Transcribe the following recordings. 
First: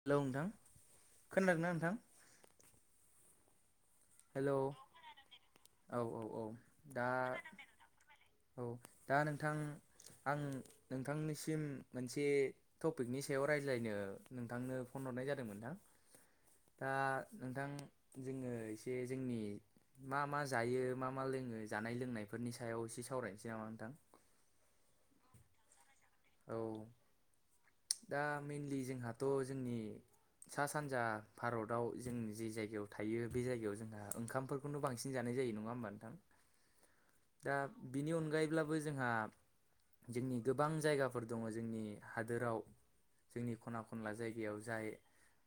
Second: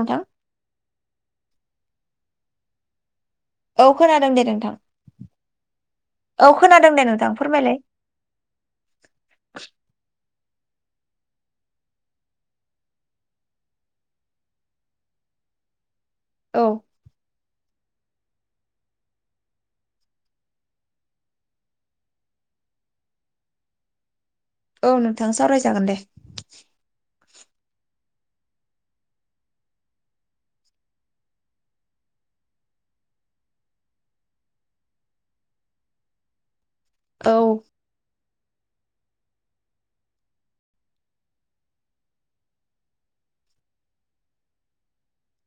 Hello नोंथां खोनादोंना नोंथां? औ खोनादों दे हेलौ नोंथां। औ खोनादों दे दा नोंथां फोरमायलाय। औ दा नोंथां आं नोंथांनिसिम मोनसे टपिकनि सायाव रायज्लायनो नोंथांनो फन हरनाय जादोंमोन न‌ोंथां। औ। दा नोंथां जोङो एसे जोंनि मा मा जायो मा मा लोङो जानाय लोंनायफोरनि सायाव एसे सावरायनोसै नामा नोंथां? औ नोंथां सावरायजागोन दे। औ। दा मेनलि जोंहाथ' जोंनि सा सानजा भारताव जों जे जायगायाव थायो बे जायगायाव जोंहा ओंखामफोर खौनो बांसिन जानाय जायो नङा होमबा नोंथां। औ दा बिनि अनगायैब्लाबो जोंहा जोंनि गोबां जायगाफोर दङ जोंनि हादोराव। जोंनि खना खनला जायगायाव जाय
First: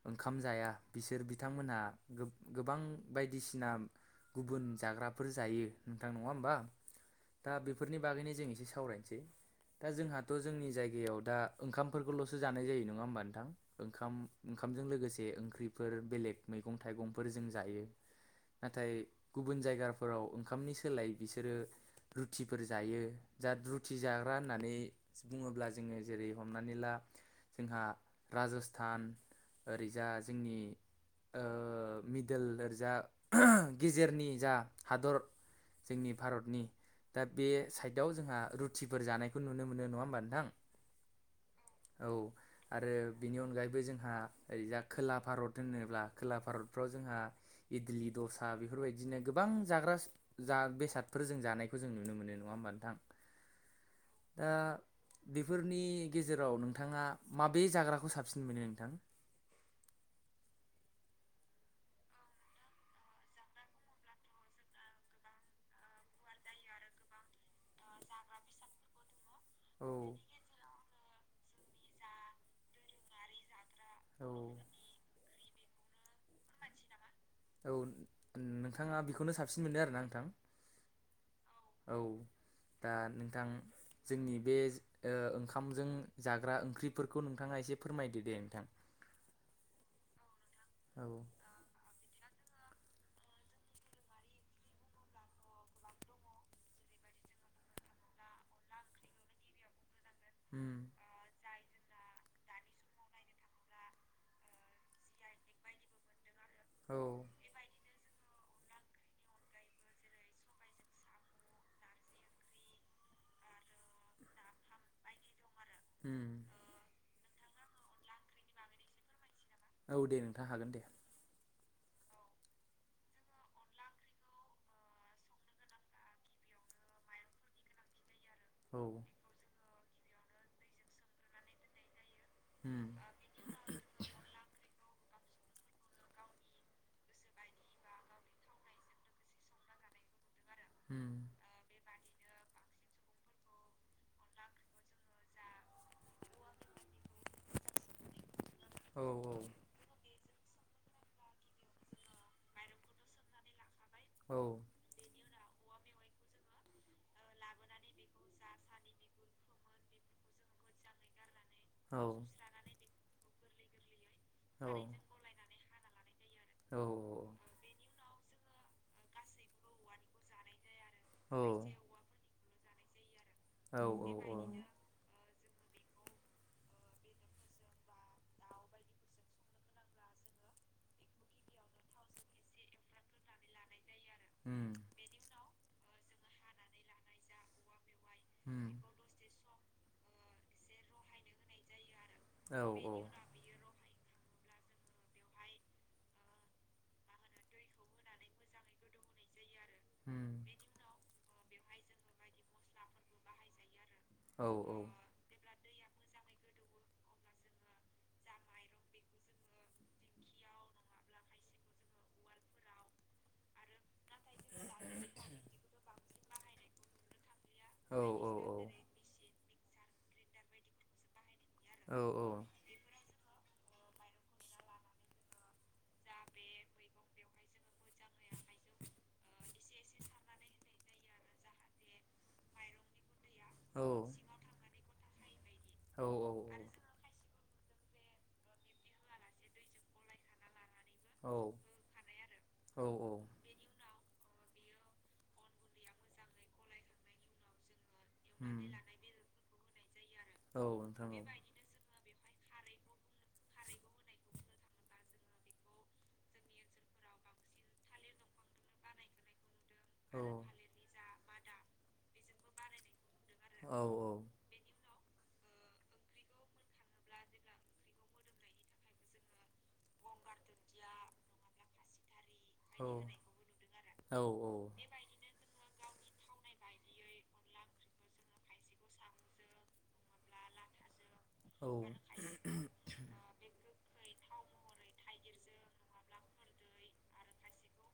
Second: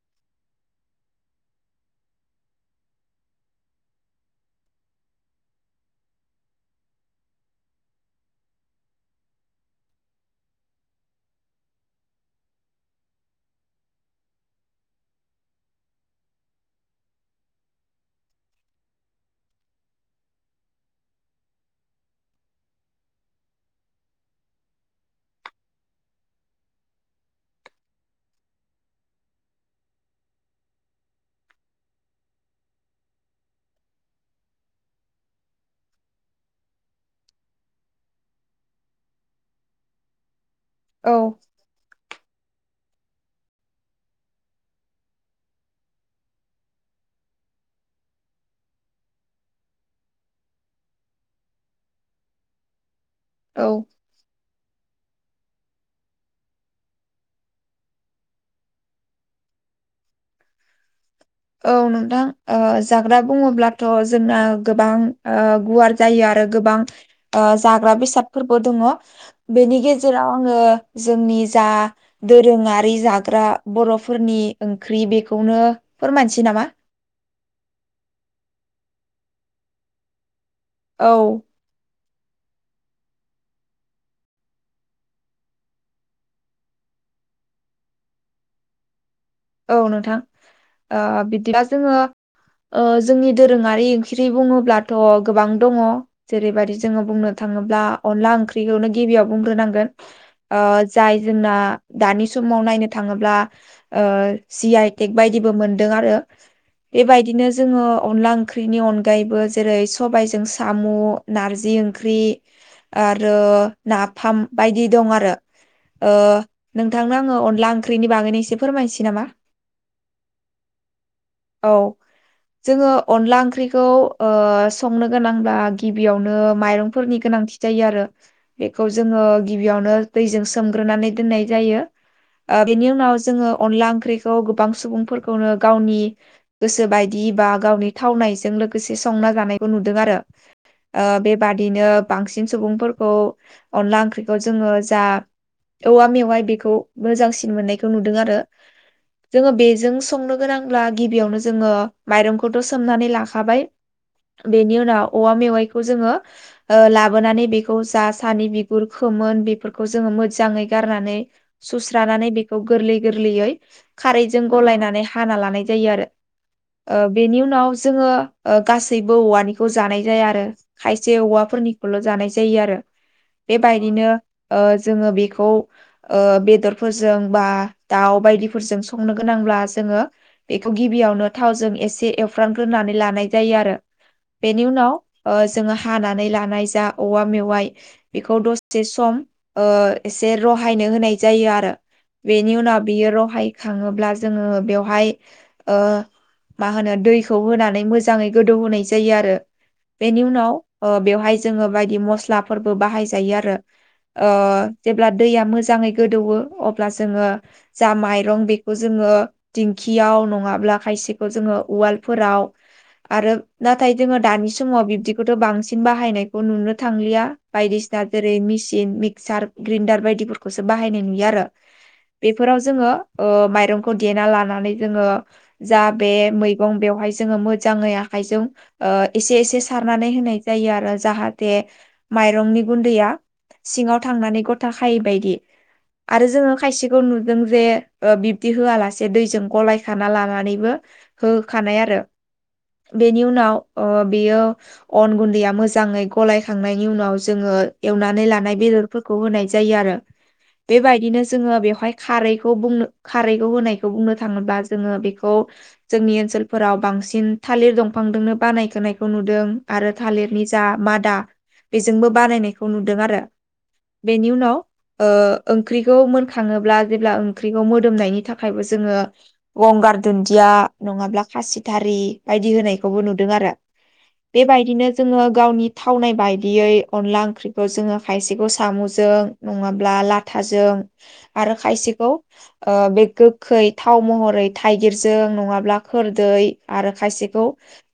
ओंखाम जाया बिसोर बिथांमोनहा गो-गोबां बायदिसिना गुबुन जाग्राफोर जायो नोंथां नङा होमबा। दा बेफोरनि बागैनो जों एसे सावरायनोसै। दा जोंहाथ' जोंनि जायगायाव दा ओंखामफोरखौल'सो जानाय जायो नङा होमबा नोंथां। ओंखाम ओंखामजों लोगोसे ओंख्रिफोर बेलेग मैगं थाइगंफोर जों जायो‌। नाथाय गुबुन जायगाफोराव ओंखामनि सोलाय बिसोरो रुथिफोर जायो। दा रुथि जाग्रा होननानै बुङोब्ला जोङो जेरै हमनानै ला जोंहा राज'स्थान ओरैजा जोंनि ओ मिदेल ओरजा गिजेरनि जा हादर जोंनि भारतनि दा बे साइदआव जोंहा रुटिफोर जानायखौ नुनो मोनो नङा होमबा नोंथां। औ। [inaudible] औ। आरो बिनि अनगायैबो जोंहा ओरैजा खोला भारत होनोब्ला खोला भारतफ्राव जोंहा इडलि, दसा बेफोरबायदिनो गोबां जाग्रा जा बेसादफोर जों जानायखौ जों नुनो मोनो नङा होमबा नोंथां? औ। दा बेफोरनि गेजेराव नोंथाङा माबे जाग्राखौ साबसिन मोनो नोंथां? औ नोंथां ओ जाग्रा बुङोब्लाथ' जोंना गोबां ओ गुवार जायो आरो गोबां ओ जाग्रा बेसादफोरबो दङ'। बेनि औ गेजेराव आङो जोंनि जा दोरोङारि जाग्रा औ बर'फोरनि ओंख्रि बेखौनो फोरमायनोसै नामा? [unintelligible] औ नोंथाङा बेखौनो साबसिन मोनो आरो ना नोंथां? औ। [unintelligible] औ दा नोंथां जोंनि बे ओ ओंखामजों जाग्रा ओंख्रिफोरखौ नोंथाङा एसे फोरमायदो दे नोंथां। औ नोंथां ओ औ बिदिबा जोङो ओ जोंनि दोरोङारि ओंख्रि बुङोब्लाथ' गोबां दङ' जेरैबायदि जोङो बुंनो थाङोब्ला अनला ओंख्रिखौनो गिबियाव बुंग्रोनांगोन। ओ उम जाय जोंना दानि समाव नायनो थाङोब्ला ओ जि आइ टेक बायदिबो मोनदों आरो। औ बेबायदिनो जोङो अनला ओं ख्रिनि अनगायैबो जेरै सबायजों साम', नारजि ओंख्रि आरो नाफाम बायदि दं आरो। ओ उम नोंथांनो आङो अनला ओंख्रिनि बागैनो एसे फोरमायनोसै नामा? औ दे नोंथां हागोन दे। औ। जोङो अनला ओंख्रिखौ ओ संनो गोनांब्ला गिबियावनो माइरंफोरनि गोनांथि जायो आरो। औ बेखौ जोङो गिबियावनो दैजों सोमग्रोनानै दोननाय जायो। ओ उम बेनि उनाव जोङो अनला ओंख्रिखौ गोबां सुबुंफोरखौनो गावनि गोसो बाय बादि बा गावनि थावनायजों लोगोसे संना जानायखौ नुदों आरो। ओ उम बे बाद दिनो बांसिन सुबुंफोरखौ अनला ओंख्रिखौ जोङो जा औवा मेवाय बेखौ मोजांसिन मोननायखौ नुदों आरो। [inaudible] जोङो बेजों संनो गोनांब्ला गिबियावनो जोङो माइरंखौथ' सोमनानै लाखाबाय। औ बेनि उनाव औवा मेवाइखौ जोङो ओ ला लाबोनानै बेखौ जा सानि बिगुर, खोमोन बेफोरखौ जोङो मोजाङै गारनानै औ सुस्रानानै बेखौ गोरलै गोरलैयै खारै जों औ गलायनानै हाना लानाय जायो आरो। ओ बेनि उनाव जोङो ओ गासैबो औवानिखौ जानाय जाया आरो, खायसे औवाफोरनिखौल' जानाय जायो आरो। औ बेबायदिनो उम ओ जोङो बेखौ ओ बेदरफोरजों बा दाउ बायदिफोरजों सं संनो गोनांब्ला जोङो बेखौ गिबियावनो थावजों एसे एवफ्रामग्रोनानै लानाय जायो आरो। बेनि उनाव ऐ जोङो हानानै लानाय जा औवा मेवाइ बेखौ उम दसे सम ओ एसे रहायनो होनाय जायो आरो। बेनि औ उनाव बियो रहाय खाङोब्ला जोङो बेवहाय ओ मा होनो दैखौ होनानै मोजाङै गोदौ होनाय जायो आरो। बेनि उम उनाव ओ बेवहाय जोङो बायदि मस्लाफोरबो बाहाय जायो आरो। ओ औ औ जेब्ला दैया मोजाङै गोदौओ अब्ला जोङो जा माइ रं बेखौ जोङो दिंखियाव नङाब्ला खायसेखौ जोङो उवालफोराव आरो नाथाय जोङो दानि समाव बिब्दिखौथ' बांसिन बाहायनायखौ नुनो थांलिया बायदिसि औ ना औ जेरै मेसिन मिक्सार ग्रिडार बायदिफोरखौसो बाहायनाय नुयो आरो। औ बेफोराव जोङो ओ माइरं खौ देना लानानै जोङो जा बे मैगं बेवहाय जोङो मोजाङै आखाइजों ओ एसे एसे सारनानै होनाय जायो आरो जाहाथे माइरंनि गुन्दैया सिङाव थांनानै गथा खायै बायदि। आरो औ जोङो खायसे खौ नुदों जे ओ बिब्दि होआलासे दैजों गलायखाना लानानैबो होखानाय आरो। औ औ बेनि उनाव ओ बेयो अन गुन्दैया मोजाङै गलायखांनायनि उनाव जोङो एवनानै लानाय बेदरफोरखौ होनाय जायो आरो। जोङो एवनानै बेबायदिनो जोङो बेवहाय खारैखौ बुंनो खारैखौ होनायखौ बुंनो थाङोब्ला जोङो बेखौ जोंनि ओनसोलफोराव बांसिन थालिर दंफांदोंनो बानायखोनायखौ नुदों आरो थालिरनि जा मादा बेजोंबो बानायायनायखौ नुदों आरो। आरो बेनि उनाव ओ ओंख्रिखौ मोनखाङोब्ला जेब्ला ओंख्रिखौ मोदोमनायनि थाखायबो जोङो गंगार दुन्दिया नङाब्ला खासिथारि बायदि होनायखौबो नुदों आरो। आरो बेबायदिनो जोङो गावनि थावनाय बायदियै अनला ओंख्रिखौ जोङो खायसेखौ साम'जों नङाब्ला ला थाजों आरो औ नोंथां खायसेखौ ओ बे गोखै थाव महरै थाइगिरजों नङाब्ला खोरदै आरो खायसेखौ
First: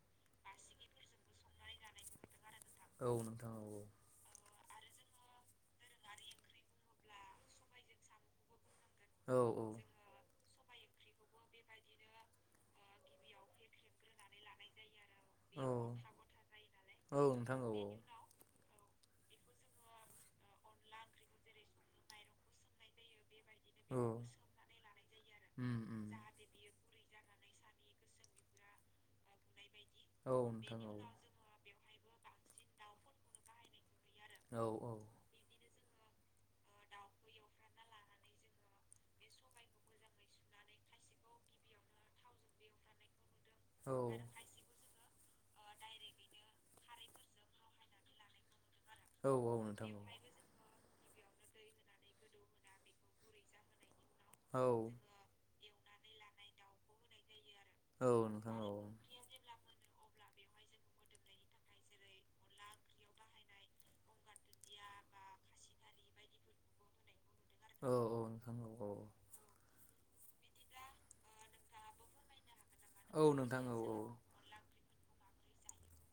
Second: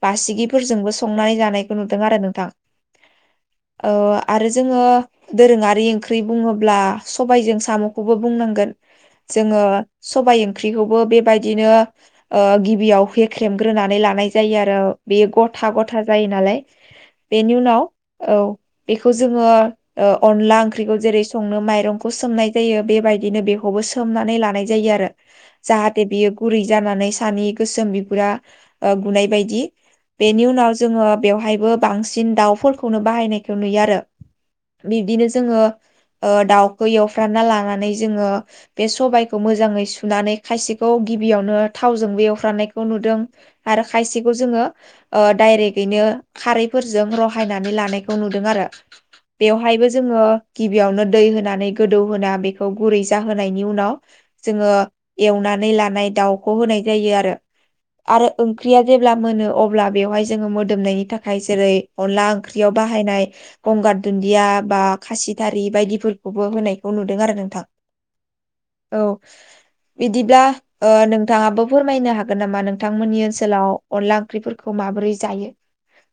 बारसिगिफोरजोंबो संनानै जानायखौ नुदों आरो नोंथां। औ नोंथां औ। ओ आरो जोङो दोरोङारि ओंख्रि बुङोब्ला सबायजों साम'खौबो बुंनांगोन। औ औ जोङो सबाय ओंख्रिखौबो बेबायदिनो ओ गिबियाव होेख्रेमग्रोनानै ला नाय जायो आरो, बेयो गथा औ गथा जायो नालाय। औ बेनि नोंथां औ उनाव औ बेखौ जोङो ओ अनला ओंख्रिखौ जेरै संनो माइरंखौ सोमनाय जायो बेबायदिनो बेखौबो औ सोमनानै लानाय जायो आरो उम उम जाहाथे बेयो गुरै जानानै सानि गोसोम बिगुरा गुनाय बाय दि। औ बेनि उनाव नोंथां औ जोङो बेवहायबो बांसिन दाउफोरखौनो बाहायनायखौ नुयो आरो। औ औ। बिब्दिनो जोङो ओ दाउखौ एवफ्रामना लानानै जोङो बे सबाइखौ मोजाङै सुनानै खायसेखौ गिबियावनो थावजोंबो एवफ्रनायखौ नुदों आरो खायसेखौ जोङो ओ डायरेकयैनो खारैफोरजों रहायनानै लानायखौ नुदों आरो। औ बेवहायबो जोङो गिबियावनो दै होनानै गोदौहोना बेखौ गुरै जाहोनायनि उनाव औ जोङो एवनानै लानाय दाउखौ होनाय जायो आरो। औ आरो ओंख्रिया जेब्ला मोनो अब्ला बेवहाय जोङो मोदोमनायनि थाखाय जेरै अनला ओंख्रियाव बाहायनाय गंगार अनला दुन्दिया बा खासिथारि बायदिफोरखौबो होनायखौ नुदों आरो नोंथां। औ औ। औ बिदिब्ला ओ नोंथाङाबो फोरमायनो हागोन नामा नोंथांमोननि औ नोंथां ओनसोलाव औ नोंथां औ औ अनला ओंख्रिफोरखौ माबोरै जायो?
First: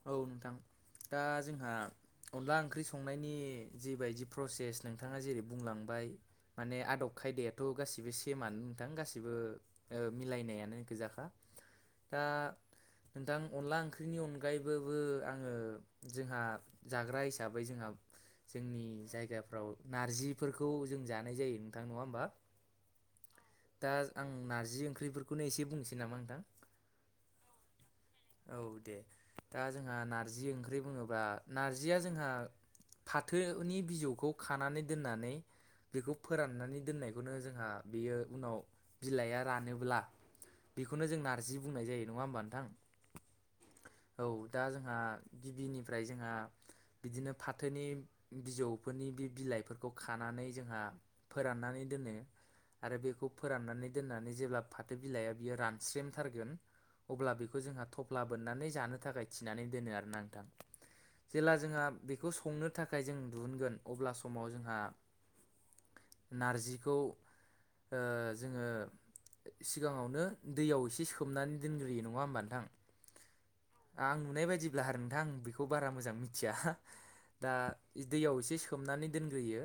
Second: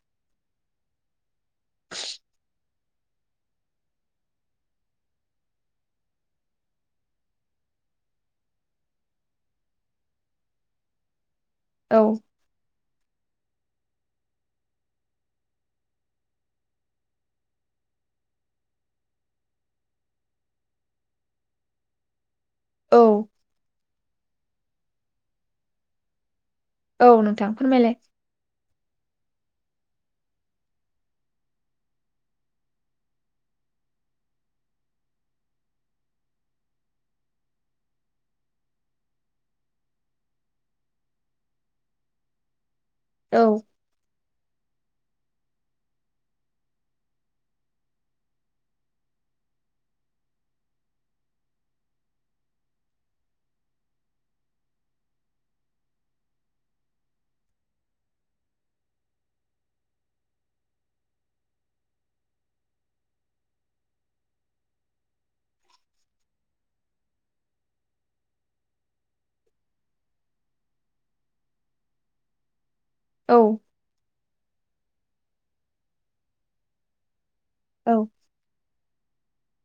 औ नोंथां। दा जोंहा अनला ओंख्रि संनायनि जिबायदि प्रसेस नोंथाङा जेरै बुंलांबाय माने आदब खायदायाथ' गासिबो सेमानो नोंथां गासिबो ओ मिलायनायानो गोजाखा। औ दा नोंथां अनला ओंख्रिनि अन अनगायैबाबो आङो जोंहा जाग्रा हिसाबै जोंहा जोंनि जायगाफ्राव नारजिफोरखौ जों जानाय जायो नोंथां नङा होमबा? औ। दा आं नारजि ओंख्रिफोरखौनो एसे बुंनोसै नामा नोंथां? औ नोंथां फोरमायलाय। औ दे दा जोंहा नारजि ओंख्रि बुङोबा नारजिया जोंहा फाथोनि बिजौखौ खानानै दोननानै बेखौ फोराननानै दोननायखौनो जोंहा बेयो उनाव बिलाइआ रानोब्ला बेखौनो जों नारजि बुंनाय जायो नङा होमबा नोंथां? औ। औ दा जोंहा गिबिनिफ्राय जोंहा बिदिनो फाथोनि बिजौफोरनि बे बिलाइफोरखौ खानानै जोंहा फोराननानै दोनो। आरो बेखौ फोराननानै दोननानै जेब्ला फाथो बिलाइया बियो रानस्रेमथारगोन अब्ला बेखौ जोंहा थफ्ला बोननानै जानो थाखाय थिनानै दोनो आरो ना नोंथां। जेब्ला जोंहा बेखौ संनो थाखाय जों दिहुनगोन अब्ला समाव जोंहा नारजिखौ ओ जोङो सिगाङावनो दैयाव एसे सोमनानै दोनग्रोयो नङा होमबा नोंथां? औ। आं नुनाय बायदिब्ला आरो नोंथांं बेखौ बारा मोजां मिथिया दा औ दैयाव एसे सोमनानै दोनग्रोयो।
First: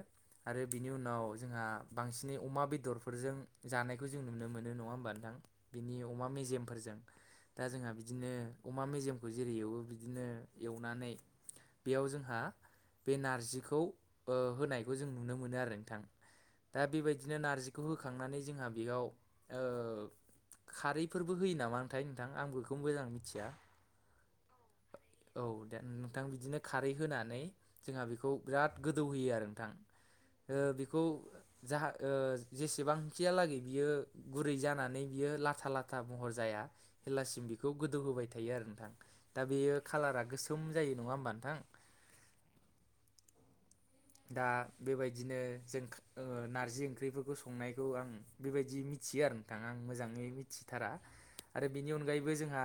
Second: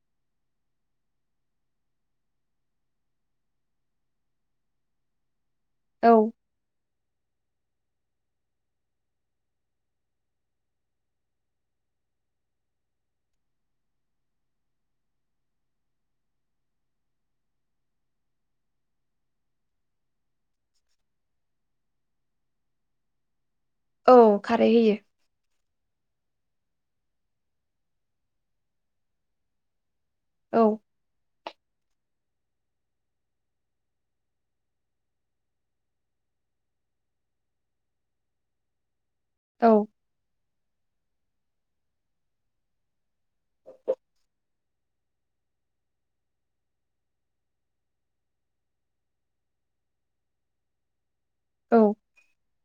आरो बिनि उनाव जोंहा बांसिनै अमा बेदरफोरजों जानायखौ जों नुनो मोनो नङा होमबा नोंथां? बिनि अमा औ मेजेमफोरजों दा जोंहा बिदिनो अमा मेजेमखौ जेरै एवो बिदिनो एवनानै बेयाव जोंहा बे नारजिखौ होनायखौ जों नुनो मोनो आरो नोंथां। दा बेबायदिनो नारजिखौ होखांनानै जोंहा बेयाव खारैफोरबो होयो नामा आथाय नोंथां आं बेखौ मोजां मिथिया। औ खारै होयो। औ दे नोंथां बिदिनो खारै होनानै जोंहा बेखौ बिराद गोदौहोयो आरो नोंथां। औ बेखौ जा ओ जेसेबांखिहालागै बियो गुरै जानानै बियो लाथा लाथा महर जाया जेलासिम बेखौ गोदौहोबाय थायो आरो नोंथां। दा बेयो औ कालारा गोसोम जायो नङा होमबा नोंथां? दा बेबायदिनो जों ओ नारजि ओंख्रिफोरखौ संनायखौ आं बेबायदि मिथियो आरो नोंथां। आं मोजाङै मिथिथारा। आरो औ बेनि अनगायैबो जोंहा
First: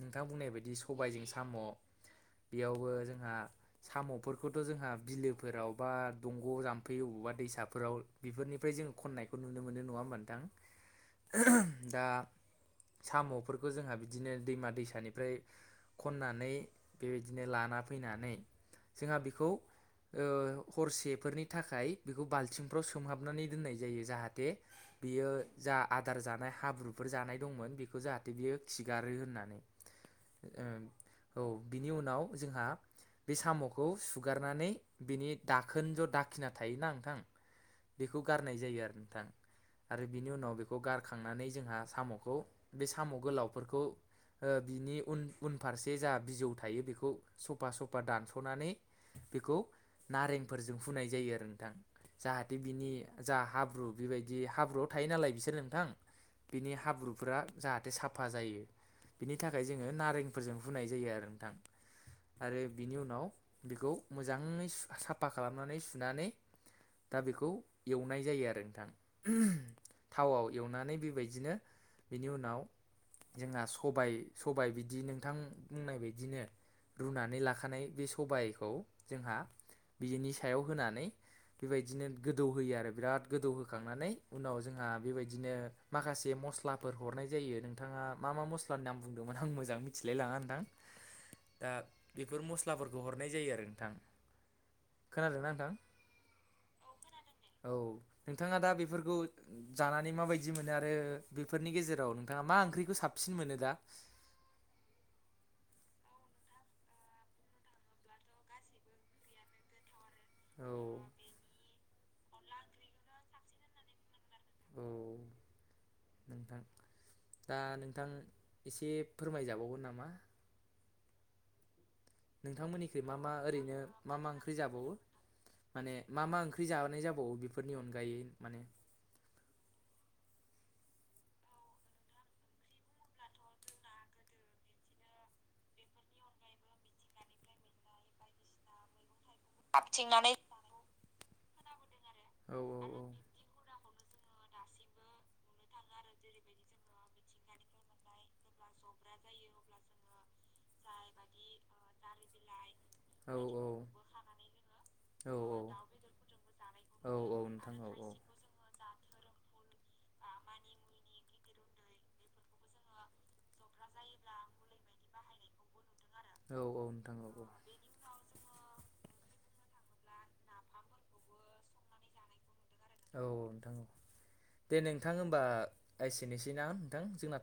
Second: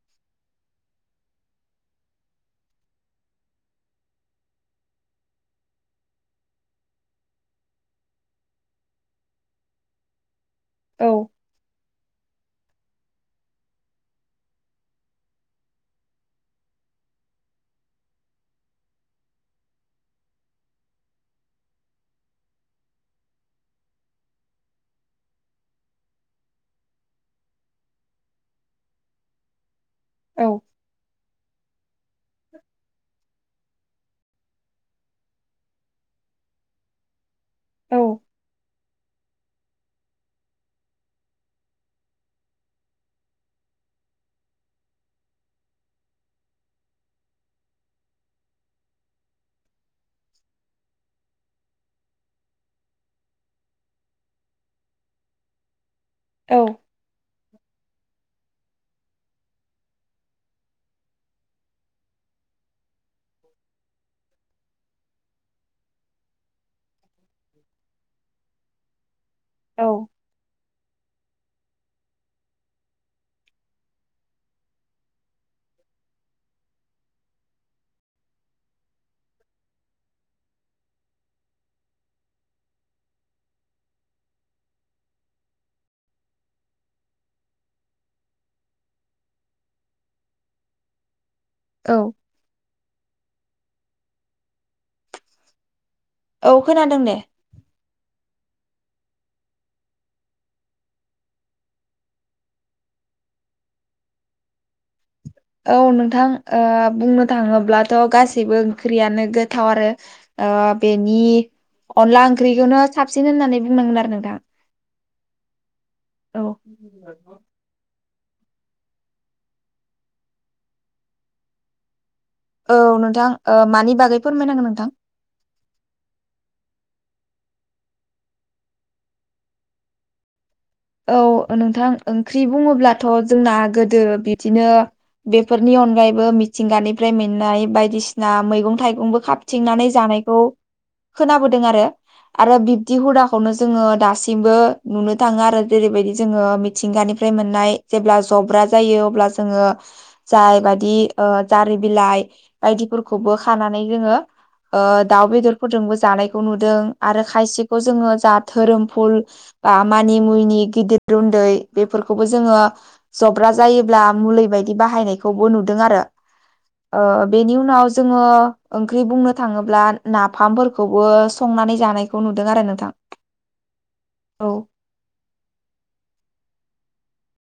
नोंथां बुंनाय बायदि सबायजों साम' बेयावबो जोंहा साम'फोरखौथ' जोंहा बिलो -फोराव बा दंग' जाम्फै अबावबा दैसाफोराव बेफोरनिफ्राय जोङो खननायखौ नुनो मोनो नङा होनबा नोंथां? औ। दा साम'फोरखौ जोंहा बिदिनो दैमा- दैसानिफ्राय खननानै बेबायदिनो लाना फैनानै जोंहा बेखौ हरसेफोरनि थाखाय बेखौ बाल्थिंफ्राव सोमहाबनानै दोननाय जायो। जाहाथे बियो जा आदार जानाय हाब्रुफोर जानाय दंमोन बेखौ जाहाथे बियो खिगारो होननानै। [unintelligible] औ बिनि उनाव जोंहा बे साम'खौ सुगारनानै बिनि दाखोन ज' दाखिना थायोना नोंथां औ बेखौ गारनाय जायो आरो नोंथां। आरो बिनि उनाव बेखौ गारखांनानै जोंहा साम'खौ बे साम' गोलावफोरखौ बिनि उन -उनफारसे जा बिजौ थायो बेखौ सफा सफा दानस'नानै बेखौ नारेंफोरजों फुनाय जायो आरो नोंथां। जाहाथे बिनि जा हाब्रु बेबायदि हाब्रुआव थायो नालाय बिसोर नोंथां औ बिनि हाब्रुफोरा जाहाथे साफा जायो बिनि थाखाय जोङो नारेंफोरजों फुनाय जायो आरो नोंथां। आरो बिनि उनाव बेखौ मोजाङै स साफा खालामनानै सुनानै दा बेखौ एवनाय जायो आरो नोंथां। थावाव एवनानै बेबायदिनो बेनि उनाव जोंहा सबाय सबाय बिदि नोंथां बुंनाय बदिनो। रुनानै लाखानाय बे सबायखौ जोंहा बिनि सायाव होनानै बेबायदिनो गोदौहोयो आरो बिराद गोदौहोखांनानै उनाव जोंहा बेबायदिनो माखासे मस्लाफोर हरनाय जायो नोंथाङा मा मा मस्लानि नाम बुंदोंमोन? आं मोजां मिथिलायलाङा नोंथां। दा औ बेफोर मस्लाफोरखौ हरनाय जायो आरो नोंथां। खोनादोंना नोंथां? औ खोनादों दे। औ नोंथाङा दा बेफोरखौ जानानै माबायदि मोनो आरो बेफोरनि गेजेराव नोंथाङा मा ओंख्रिखौ साबसिन मोनो दा? औ नोंथां बुंनो थाङोब्लाथ' गासैबो ओंख्रियानो गोथाव आरो। औ बेनि अनला ओंख्रिखौनो साबसिन होननानै बुंनांगोन आरो नोंथां। औ औ नोंथां दा नोंथां एसे फोरमायजाबावगोन नामा? औ नोंथांमोननिख्रुइ मा नोंथां मा ओ ओरैनो मानि मा बागै मा ओंख्रि फोरमायनांगोन नोंथां जाबावो? माने मा मा ओंख्रि जाबाय जाबावो बेफोरनि अनगायै, माने औ नोंथां ओंख्रि बुङोब्लाथ' जोंना गोदो बिदिनो बेफोरनि अनगायैबो मिथिंगानिफ्राय मोननाय बायदिसिना मैगं थाइगंबो खाब थिंनानै जानायखौ खोनाबोदों आरो। औ आरो बिब्दि औ हुदाखौनो जोङो दासिमबो नुनो थाङो आरो जेरैबायदि जोङो मिथिंगानिफ्राय मोननाय जेब्ला जब्रा ज जायो आब्ला जोंङो, जाय बायदि औ जारिबिलाय औ खौबो खानानै जोङो दाउ औ बेदरफोरजोंबो जानायखौ नुदों औ आरो औ नोंथां खायसेखौ औ औ जोङो धोरोमफुल बा मानि मुनि गिदिर रुन्दै बेफोरखौबो जोङो जब्रा जायोब्ला मुलि बायदि बाहायनायखौबो नुदों आरो। औ औ नोंथां औ औ बेनि उनाव जोङो ओंख्रि बुंनो थाङोब्ला नाफामफोरखौबो संनानै जानायखौ नुदों आरो नोंथां। औ नोंथां औ औ दे नोंथां होमबा एसेनोसैनाा नोंथां। जोंना